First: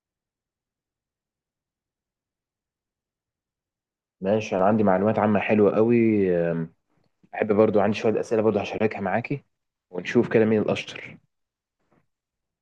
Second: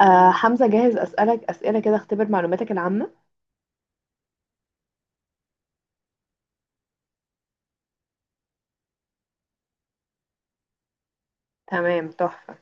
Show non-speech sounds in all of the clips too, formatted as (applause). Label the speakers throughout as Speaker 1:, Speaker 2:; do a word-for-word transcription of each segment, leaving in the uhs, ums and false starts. Speaker 1: آه حمزة، جاهز أسألك أسئلة كده؟ اختبر معلوماتك العامة.
Speaker 2: ماشي، انا عندي معلومات عامة حلوة قوي. أم، احب برضو، عندي شوية اسئلة برضو هشاركها معاكي، ونشوف كده مين الاشطر.
Speaker 1: تمام، تحفة.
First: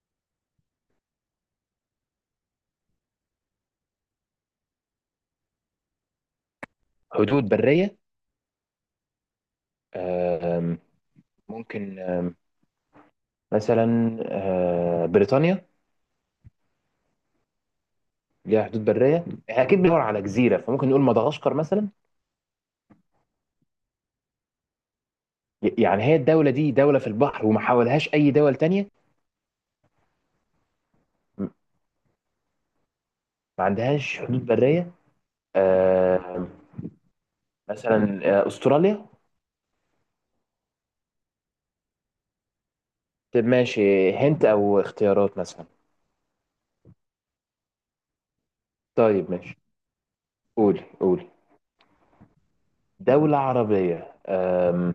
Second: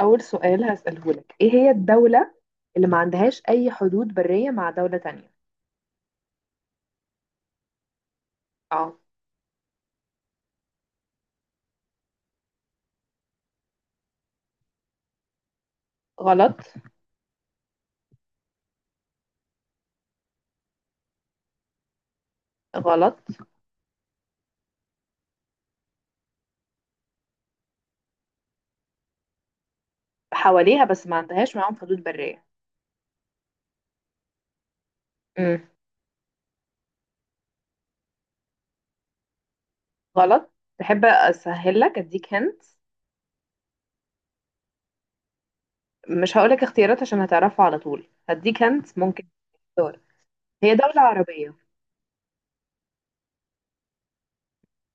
Speaker 1: أول سؤال هسأله لك، إيه هي الدولة اللي ما عندهاش أي حدود برية مع دولة تانية؟
Speaker 2: حدود برية؟
Speaker 1: اه.
Speaker 2: أم، ممكن أه، مثلا أه، بريطانيا.
Speaker 1: غلط.
Speaker 2: ليها حدود برية. احنا اكيد بندور على جزيرة، فممكن نقول مدغشقر مثلا.
Speaker 1: غلط،
Speaker 2: ي- يعني هي الدولة دي دولة في البحر وما حاولهاش اي دول تانية.
Speaker 1: حواليها بس ما
Speaker 2: م-
Speaker 1: عندهاش معاهم حدود برية.
Speaker 2: ما عندهاش حدود برية.
Speaker 1: امم.
Speaker 2: أم، مثلا أه، استراليا.
Speaker 1: غلط. تحب أسهل لك، أديك هنت؟
Speaker 2: طب ماشي، هنت او اختيارات مثلا.
Speaker 1: مش هقولك اختيارات عشان هتعرفها على طول، هديك هنت ممكن
Speaker 2: طيب ماشي.
Speaker 1: تختار. هي
Speaker 2: قولي
Speaker 1: دولة
Speaker 2: قولي.
Speaker 1: عربية.
Speaker 2: دولة عربية، أم،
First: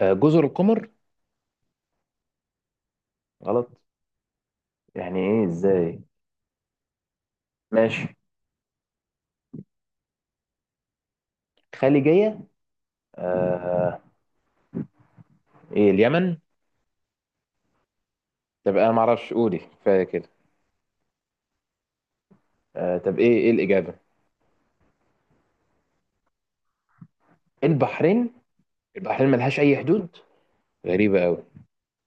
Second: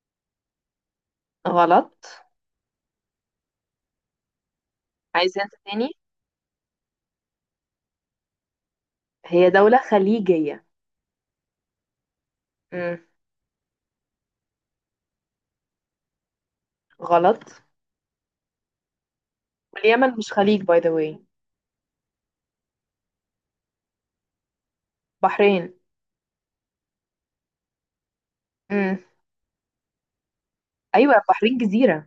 Speaker 2: أه، جزر القمر.
Speaker 1: غلط.
Speaker 2: غلط. يعني
Speaker 1: عايز
Speaker 2: ايه،
Speaker 1: هنت تاني؟
Speaker 2: ازاي؟ ماشي.
Speaker 1: هي دولة خليجية.
Speaker 2: خليجية.
Speaker 1: امم.
Speaker 2: أه، ايه، اليمن؟
Speaker 1: غلط.
Speaker 2: طب انا معرفش، قولي كفاية
Speaker 1: واليمن
Speaker 2: كده.
Speaker 1: مش خليج، باي ذا واي.
Speaker 2: أه، طب ايه ايه الإجابة؟
Speaker 1: بحرين.
Speaker 2: البحرين.
Speaker 1: امم.
Speaker 2: البحرين ملهاش أي حدود؟
Speaker 1: ايوه،
Speaker 2: غريبة أوي.
Speaker 1: بحرين جزيرة.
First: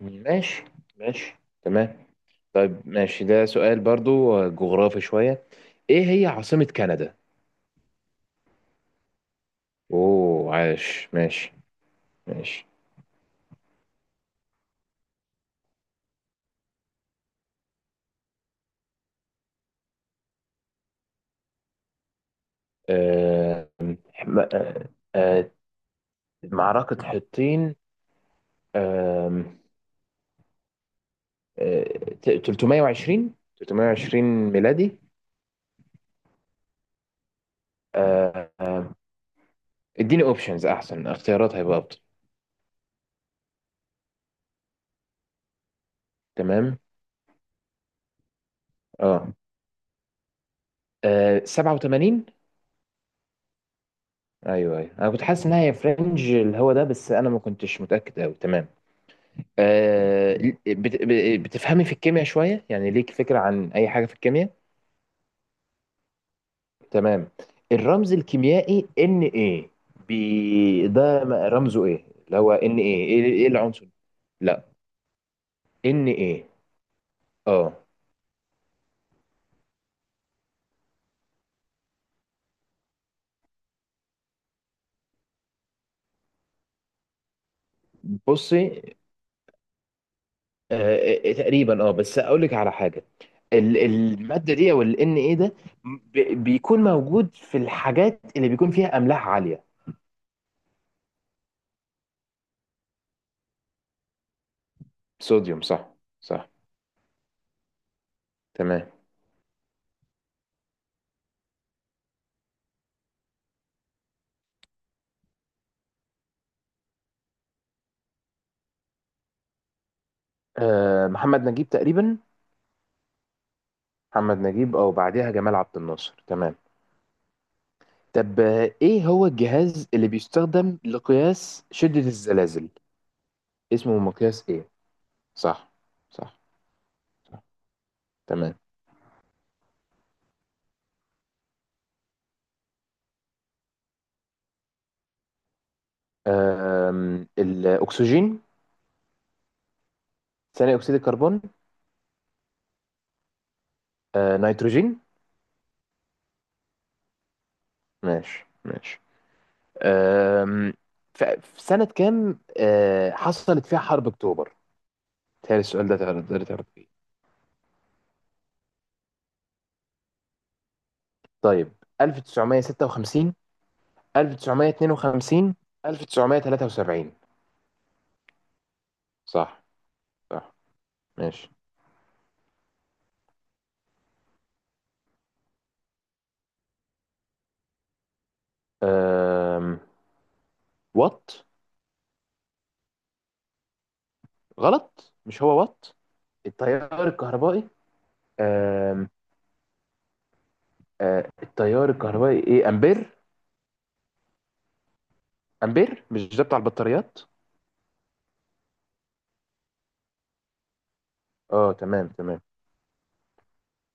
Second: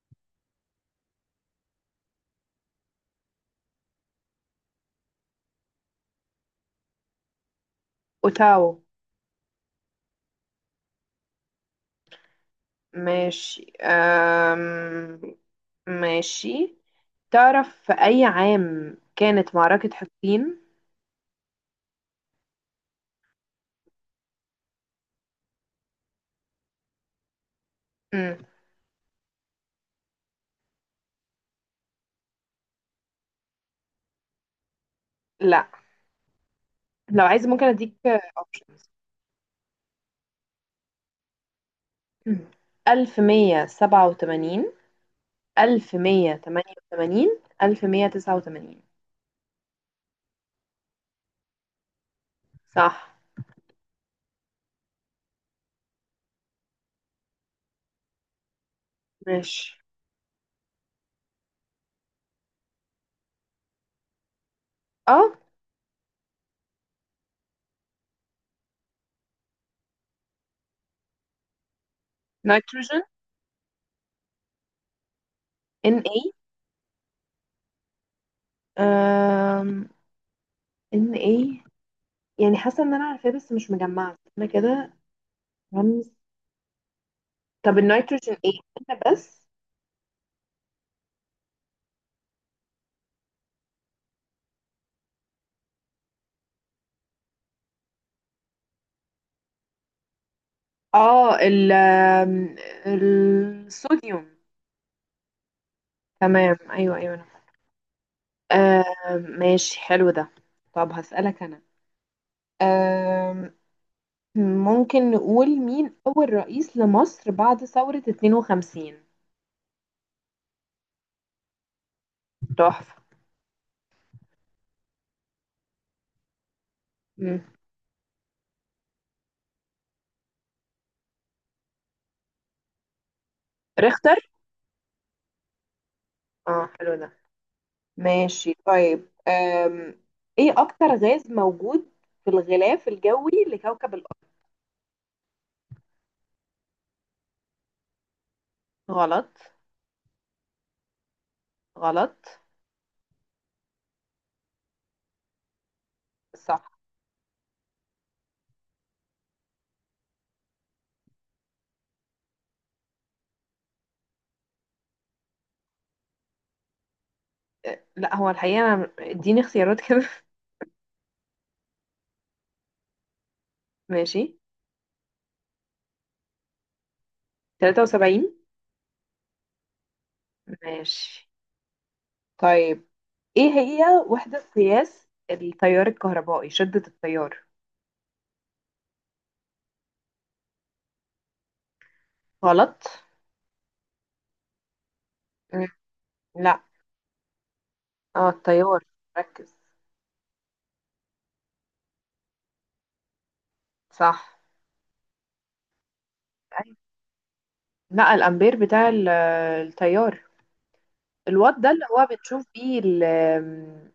Speaker 2: ماشي ماشي تمام. طيب ماشي، ده سؤال برضو آه، جغرافي شوية. ايه هي عاصمة كندا؟
Speaker 1: اوتاو.
Speaker 2: اوه، عاش. ماشي ماشي.
Speaker 1: ماشي. أم... ماشي. تعرف في اي عام كانت معركة حطين؟
Speaker 2: أه، م- أه، معركة حطين.
Speaker 1: امم.
Speaker 2: آه، ثلاثمية وعشرين ثلاثمية وعشرين ميلادي.
Speaker 1: لا. لو عايز ممكن اديك
Speaker 2: آه،
Speaker 1: اوبشنز.
Speaker 2: آه، اديني اوبشنز، احسن اختيارات هيبقى افضل.
Speaker 1: ألف ومية سبعة وتمانين،
Speaker 2: تمام.
Speaker 1: ألف ومية تمانية وتمانين، ألف ومية تسعة وتمانين.
Speaker 2: اه، آه، سبعة وثمانين.
Speaker 1: صح.
Speaker 2: ايوه ايوه، انا كنت حاسس انها هي فرنج اللي هو ده، بس انا ما كنتش متاكد قوي. تمام.
Speaker 1: ماشي.
Speaker 2: آه، بت- ب- بتفهمي في الكيمياء شويه؟ يعني ليك فكره عن اي حاجه في الكيمياء؟
Speaker 1: اه.
Speaker 2: تمام. الرمز الكيميائي ان ايه. بي ده م- رمزه ايه؟ اللي هو ان
Speaker 1: نيتروجين.
Speaker 2: ايه، ايه إيه العنصر؟ لا،
Speaker 1: ان
Speaker 2: ان
Speaker 1: اي.
Speaker 2: ايه. اه.
Speaker 1: أم... ان اي. يعني حاسه ان انا عارفاه بس مش مجمعه انا كده. رمز. طب النيتروجين ايه؟
Speaker 2: بصي،
Speaker 1: انا بس.
Speaker 2: آه، آه، تقريبا اه، بس اقول لك على حاجه. ال- الماده دي، او ال ان ايه ده، ب- بيكون موجود في الحاجات اللي بيكون فيها املاح عاليه.
Speaker 1: اه، ال آم، الصوديوم.
Speaker 2: صوديوم، صح. صح
Speaker 1: تمام، ايوه ايوه، أنا فاكرة.
Speaker 2: تمام.
Speaker 1: آم، ماشي، حلو ده. طب هسألك انا، آم، ممكن نقول مين اول رئيس لمصر بعد ثورة اتنين وخمسين؟
Speaker 2: آه، محمد نجيب تقريبا.
Speaker 1: تحفة.
Speaker 2: محمد نجيب او بعدها جمال عبد الناصر. تمام.
Speaker 1: مم.
Speaker 2: طب آه، ايه هو الجهاز اللي بيستخدم لقياس شده الزلازل؟ اسمه
Speaker 1: ريختر.
Speaker 2: مقياس ايه؟ صح صح
Speaker 1: اه، حلو ده.
Speaker 2: صح
Speaker 1: ماشي
Speaker 2: تمام.
Speaker 1: طيب، آم، ايه اكتر غاز موجود في الغلاف الجوي لكوكب الارض؟
Speaker 2: آم، الاكسجين.
Speaker 1: غلط.
Speaker 2: ثاني اكسيد الكربون.
Speaker 1: غلط.
Speaker 2: آه نيتروجين.
Speaker 1: صح.
Speaker 2: ماشي ماشي. أم، ف- في سنة كام أه، حصلت فيها حرب أكتوبر؟ تهيألي السؤال ده تقدر تقدر تعرف فيه.
Speaker 1: لا هو الحقيقة أنا، اديني اختيارات كده.
Speaker 2: طيب، ألف وتسعمية وستة وخمسين،
Speaker 1: (laughs) ماشي.
Speaker 2: ألف وتسعمية واتنين وخمسين، ألف وتسعمائة وثلاثة وسبعين؟
Speaker 1: تلاتة وسبعين.
Speaker 2: صح صح
Speaker 1: ماشي
Speaker 2: ماشي.
Speaker 1: طيب. ايه هي وحدة قياس التيار الكهربائي، شدة التيار؟
Speaker 2: أم، وات.
Speaker 1: غلط.
Speaker 2: غلط؟ مش هو
Speaker 1: مم.
Speaker 2: وات؟
Speaker 1: لا.
Speaker 2: التيار الكهربائي.
Speaker 1: اه، التيار.
Speaker 2: أم،
Speaker 1: ركز.
Speaker 2: أه، التيار الكهربائي، ايه، امبير.
Speaker 1: صح.
Speaker 2: امبير؟ مش ده بتاع
Speaker 1: أيوة.
Speaker 2: البطاريات؟
Speaker 1: لا، الأمبير بتاع ال- آه، التيار. الوات ده
Speaker 2: اه
Speaker 1: اللي هو
Speaker 2: تمام تمام.
Speaker 1: بنشوف بيه، ال-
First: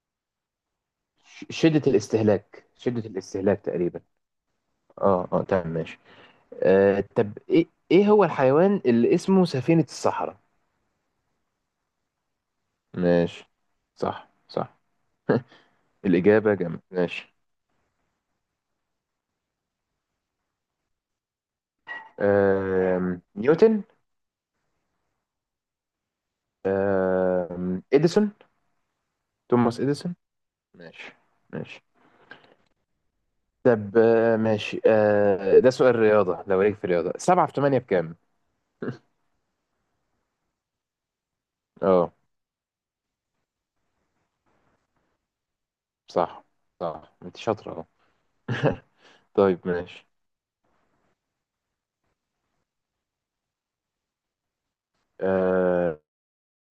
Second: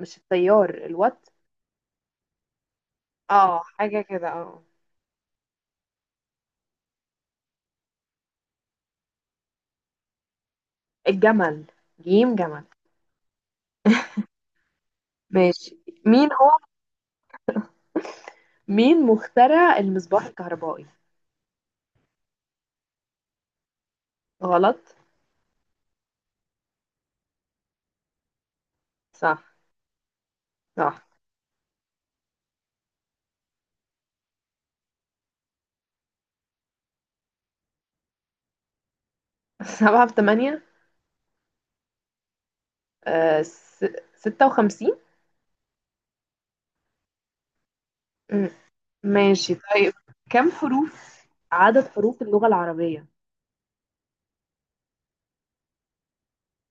Speaker 1: مش التيار الوات.
Speaker 2: ش- شدة الاستهلاك، شدة الاستهلاك
Speaker 1: اه، حاجة
Speaker 2: تقريبا.
Speaker 1: كده، اه.
Speaker 2: اه اه تمام ماشي. آه، طب ايه ايه هو الحيوان اللي اسمه سفينة الصحراء؟
Speaker 1: الجمل. جيم جمل.
Speaker 2: ماشي، صح صح. (laughs)
Speaker 1: ماشي. مين هو
Speaker 2: الإجابة جامد، ماشي.
Speaker 1: مين مخترع المصباح الكهربائي؟
Speaker 2: آم، نيوتن.
Speaker 1: غلط.
Speaker 2: آم، إديسون.
Speaker 1: صح.
Speaker 2: توماس إديسون.
Speaker 1: صح.
Speaker 2: ماشي ماشي. طب آه، ماشي، آه، ده سؤال رياضة، لو ليك في الرياضة، سبعة في تمانية بكام؟ (laughs)
Speaker 1: (laughs) سبعة في تمانية،
Speaker 2: اه.
Speaker 1: آه س... ستة وخمسين.
Speaker 2: صح صح، انت شاطرة اهو.
Speaker 1: مم.
Speaker 2: (laughs)
Speaker 1: ماشي
Speaker 2: طيب
Speaker 1: طيب.
Speaker 2: ماشي.
Speaker 1: كم حروف، عدد حروف اللغة العربية؟
Speaker 2: آه،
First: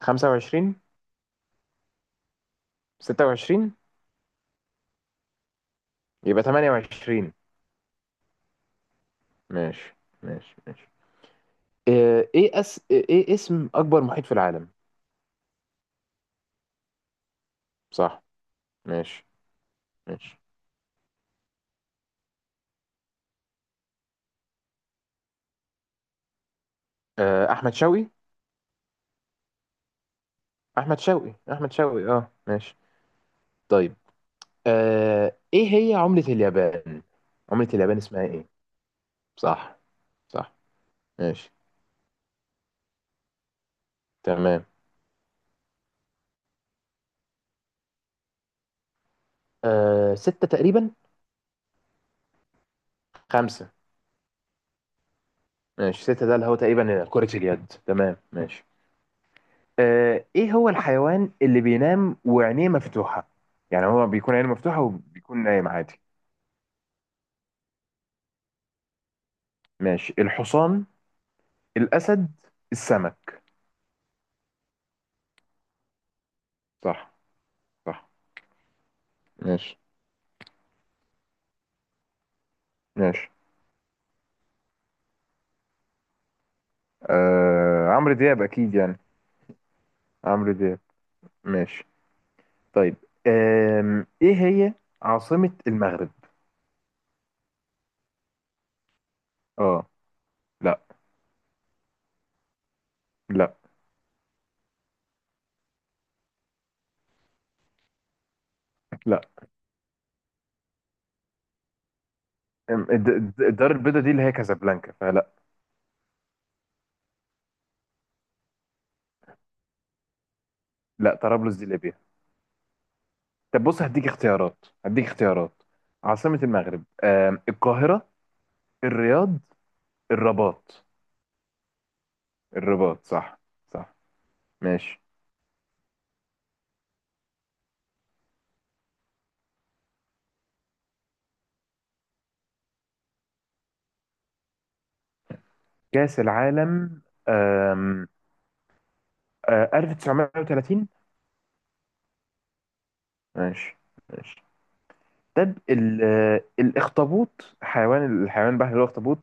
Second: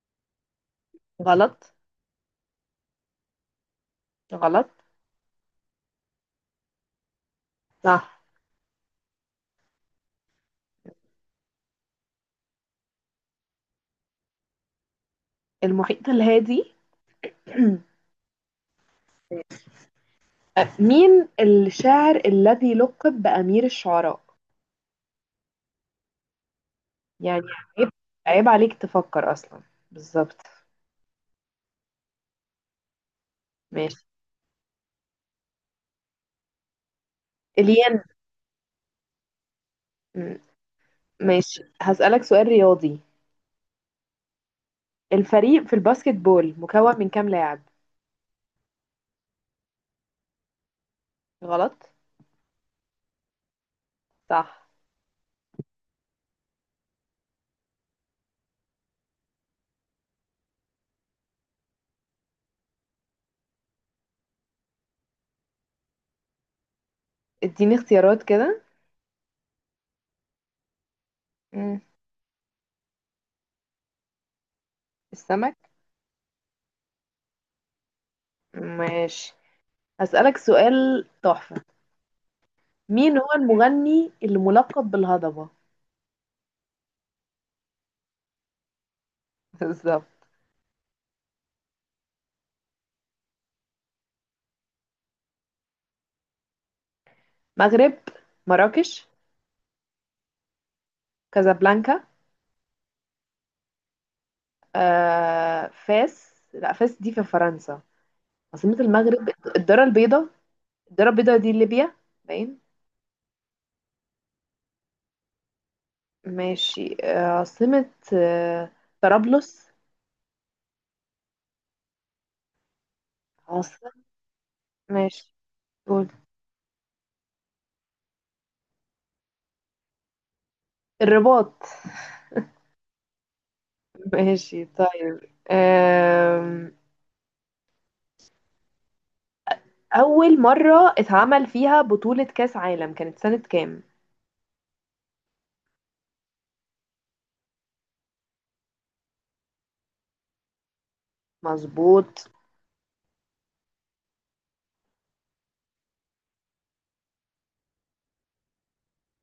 Speaker 2: خمسة وعشرين.
Speaker 1: غلط.
Speaker 2: ستة وعشرين.
Speaker 1: غلط.
Speaker 2: يبقى تمانية وعشرين.
Speaker 1: صح.
Speaker 2: ماشي ماشي ماشي. آه، ايه أس... ايه اسم اكبر محيط في العالم؟
Speaker 1: المحيط الهادي. (clears throat)
Speaker 2: صح. ماشي ماشي.
Speaker 1: آه، مين الشاعر الذي لقب بأمير الشعراء؟ يعني
Speaker 2: آه، احمد
Speaker 1: عيب،
Speaker 2: شوقي،
Speaker 1: عيب عليك تفكر أصلا. بالظبط.
Speaker 2: احمد شوقي، احمد شوقي، اه ماشي. طيب
Speaker 1: ماشي.
Speaker 2: آه، ايه هي عملة اليابان؟ عملة اليابان
Speaker 1: الين.
Speaker 2: اسمها ايه؟ صح
Speaker 1: مم.
Speaker 2: صح. ماشي
Speaker 1: ماشي، هسألك سؤال رياضي.
Speaker 2: تمام.
Speaker 1: الفريق في الباسكت بول مكون من كام لاعب؟
Speaker 2: آه، ستة تقريبا.
Speaker 1: غلط.
Speaker 2: خمسة.
Speaker 1: صح.
Speaker 2: ماشي، ستة ده اللي هو تقريبا كرة اليد. تمام ماشي. آه، ايه هو الحيوان اللي بينام وعينيه مفتوحة؟ يعني هو بيكون عينه مفتوحة وبيكون نايم عادي.
Speaker 1: اديني اختيارات كده.
Speaker 2: ماشي، الحصان،
Speaker 1: مم.
Speaker 2: الأسد، السمك.
Speaker 1: السمك.
Speaker 2: صح صح.
Speaker 1: ماشي.
Speaker 2: ماشي
Speaker 1: هسألك سؤال تحفة. مين هو
Speaker 2: ماشي.
Speaker 1: المغني اللي ملقب بالهضبة؟
Speaker 2: آه... عمرو دياب أكيد يعني.
Speaker 1: (laughs) بالظبط.
Speaker 2: عمرو دياب. ماشي طيب. أم... إيه هي عاصمة المغرب؟
Speaker 1: مغرب. مراكش.
Speaker 2: اه. لا.
Speaker 1: كازابلانكا.
Speaker 2: لا.
Speaker 1: آه، فاس. لا، فاس دي في فرنسا. عاصمة
Speaker 2: لا.
Speaker 1: المغرب، الدارة البيضاء. الدارة البيضاء دي ليبيا، باين.
Speaker 2: أم، الد- الد- الدار البيضاء دي اللي هي كازابلانكا، فلا.
Speaker 1: ماشي، آه، عاصمة، آه، طرابلس.
Speaker 2: لا، طرابلس دي ليبيا. طب بص،
Speaker 1: عاصمة.
Speaker 2: هديك اختيارات هديك
Speaker 1: ماشي،
Speaker 2: اختيارات.
Speaker 1: قول.
Speaker 2: عاصمة المغرب، آم، القاهرة، الرياض، الرباط.
Speaker 1: الرباط.
Speaker 2: الرباط، صح. صح
Speaker 1: ماشي
Speaker 2: ماشي.
Speaker 1: طيب، آم، أول مرة اتعمل فيها بطولة كأس عالم كانت سنة كام؟
Speaker 2: كأس العالم، آه، ألف وتسعمية وتلاتين.
Speaker 1: مظبوط.
Speaker 2: ماشي ماشي. طب ال- آه، الاخطبوط، حيوان، الحيوان البحري اللي هو الاخطبوط،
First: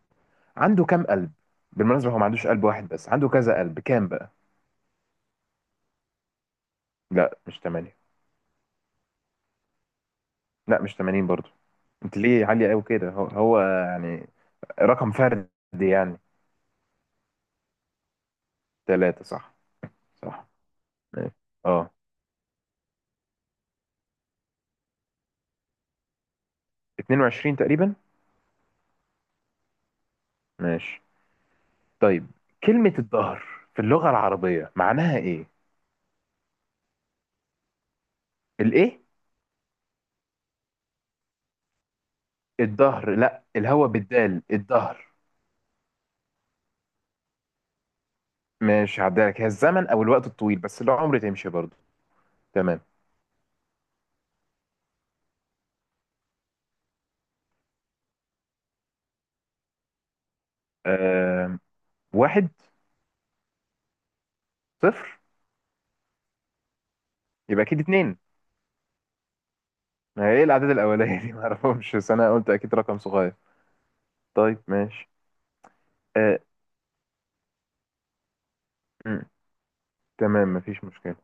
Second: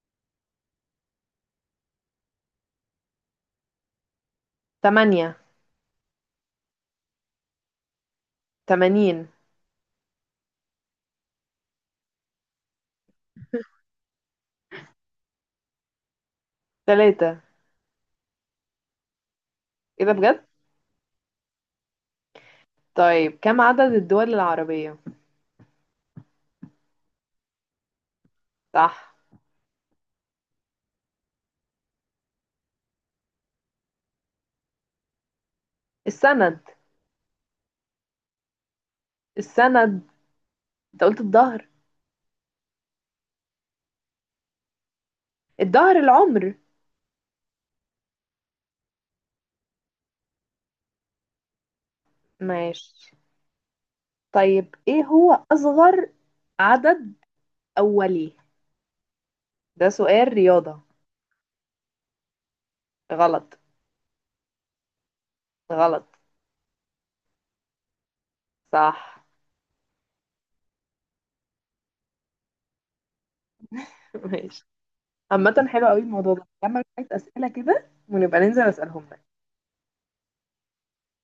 Speaker 2: عنده كام قلب؟ بالمناسبة هو ما عندوش قلب واحد بس عنده كذا قلب. كام بقى؟
Speaker 1: تمانية.
Speaker 2: لا، مش تمانية.
Speaker 1: تمانين.
Speaker 2: لا، مش تمانين برضو. انت ليه عالية قوي كده؟ هو, هو يعني رقم فردي يعني.
Speaker 1: تلاتة.
Speaker 2: ثلاثة، صح.
Speaker 1: إيه ده بجد؟
Speaker 2: صح ماشي. اه.
Speaker 1: طيب، كم عدد الدول العربية؟
Speaker 2: اثنين وعشرين تقريبا.
Speaker 1: صح.
Speaker 2: ماشي طيب، كلمة الظهر في اللغة العربية معناها ايه؟
Speaker 1: السند.
Speaker 2: الايه؟
Speaker 1: السند، أنت قلت الظهر.
Speaker 2: الظهر، لا الهوا بالدال، الظهر.
Speaker 1: الظهر، العمر.
Speaker 2: ماشي، هعديها لك، هي الزمن او الوقت الطويل، بس العمر تمشي برضو. تمام.
Speaker 1: ماشي طيب، إيه هو أصغر عدد أولي؟ ده سؤال رياضة.
Speaker 2: آه واحد.
Speaker 1: غلط.
Speaker 2: صفر.
Speaker 1: غلط.
Speaker 2: يبقى اكيد اتنين.
Speaker 1: صح.
Speaker 2: ما هي ايه الاعداد الاوليه دي، (laughs) ما اعرفهمش، بس انا قلت اكيد رقم صغير.
Speaker 1: (laughs)
Speaker 2: طيب
Speaker 1: ماشي.
Speaker 2: ماشي.
Speaker 1: عامة حلو قوي الموضوع
Speaker 2: آه
Speaker 1: ده، نعمل شوية أسئلة كده ونبقى ننزل أسألهم.
Speaker 2: م، تمام، مفيش مشكله.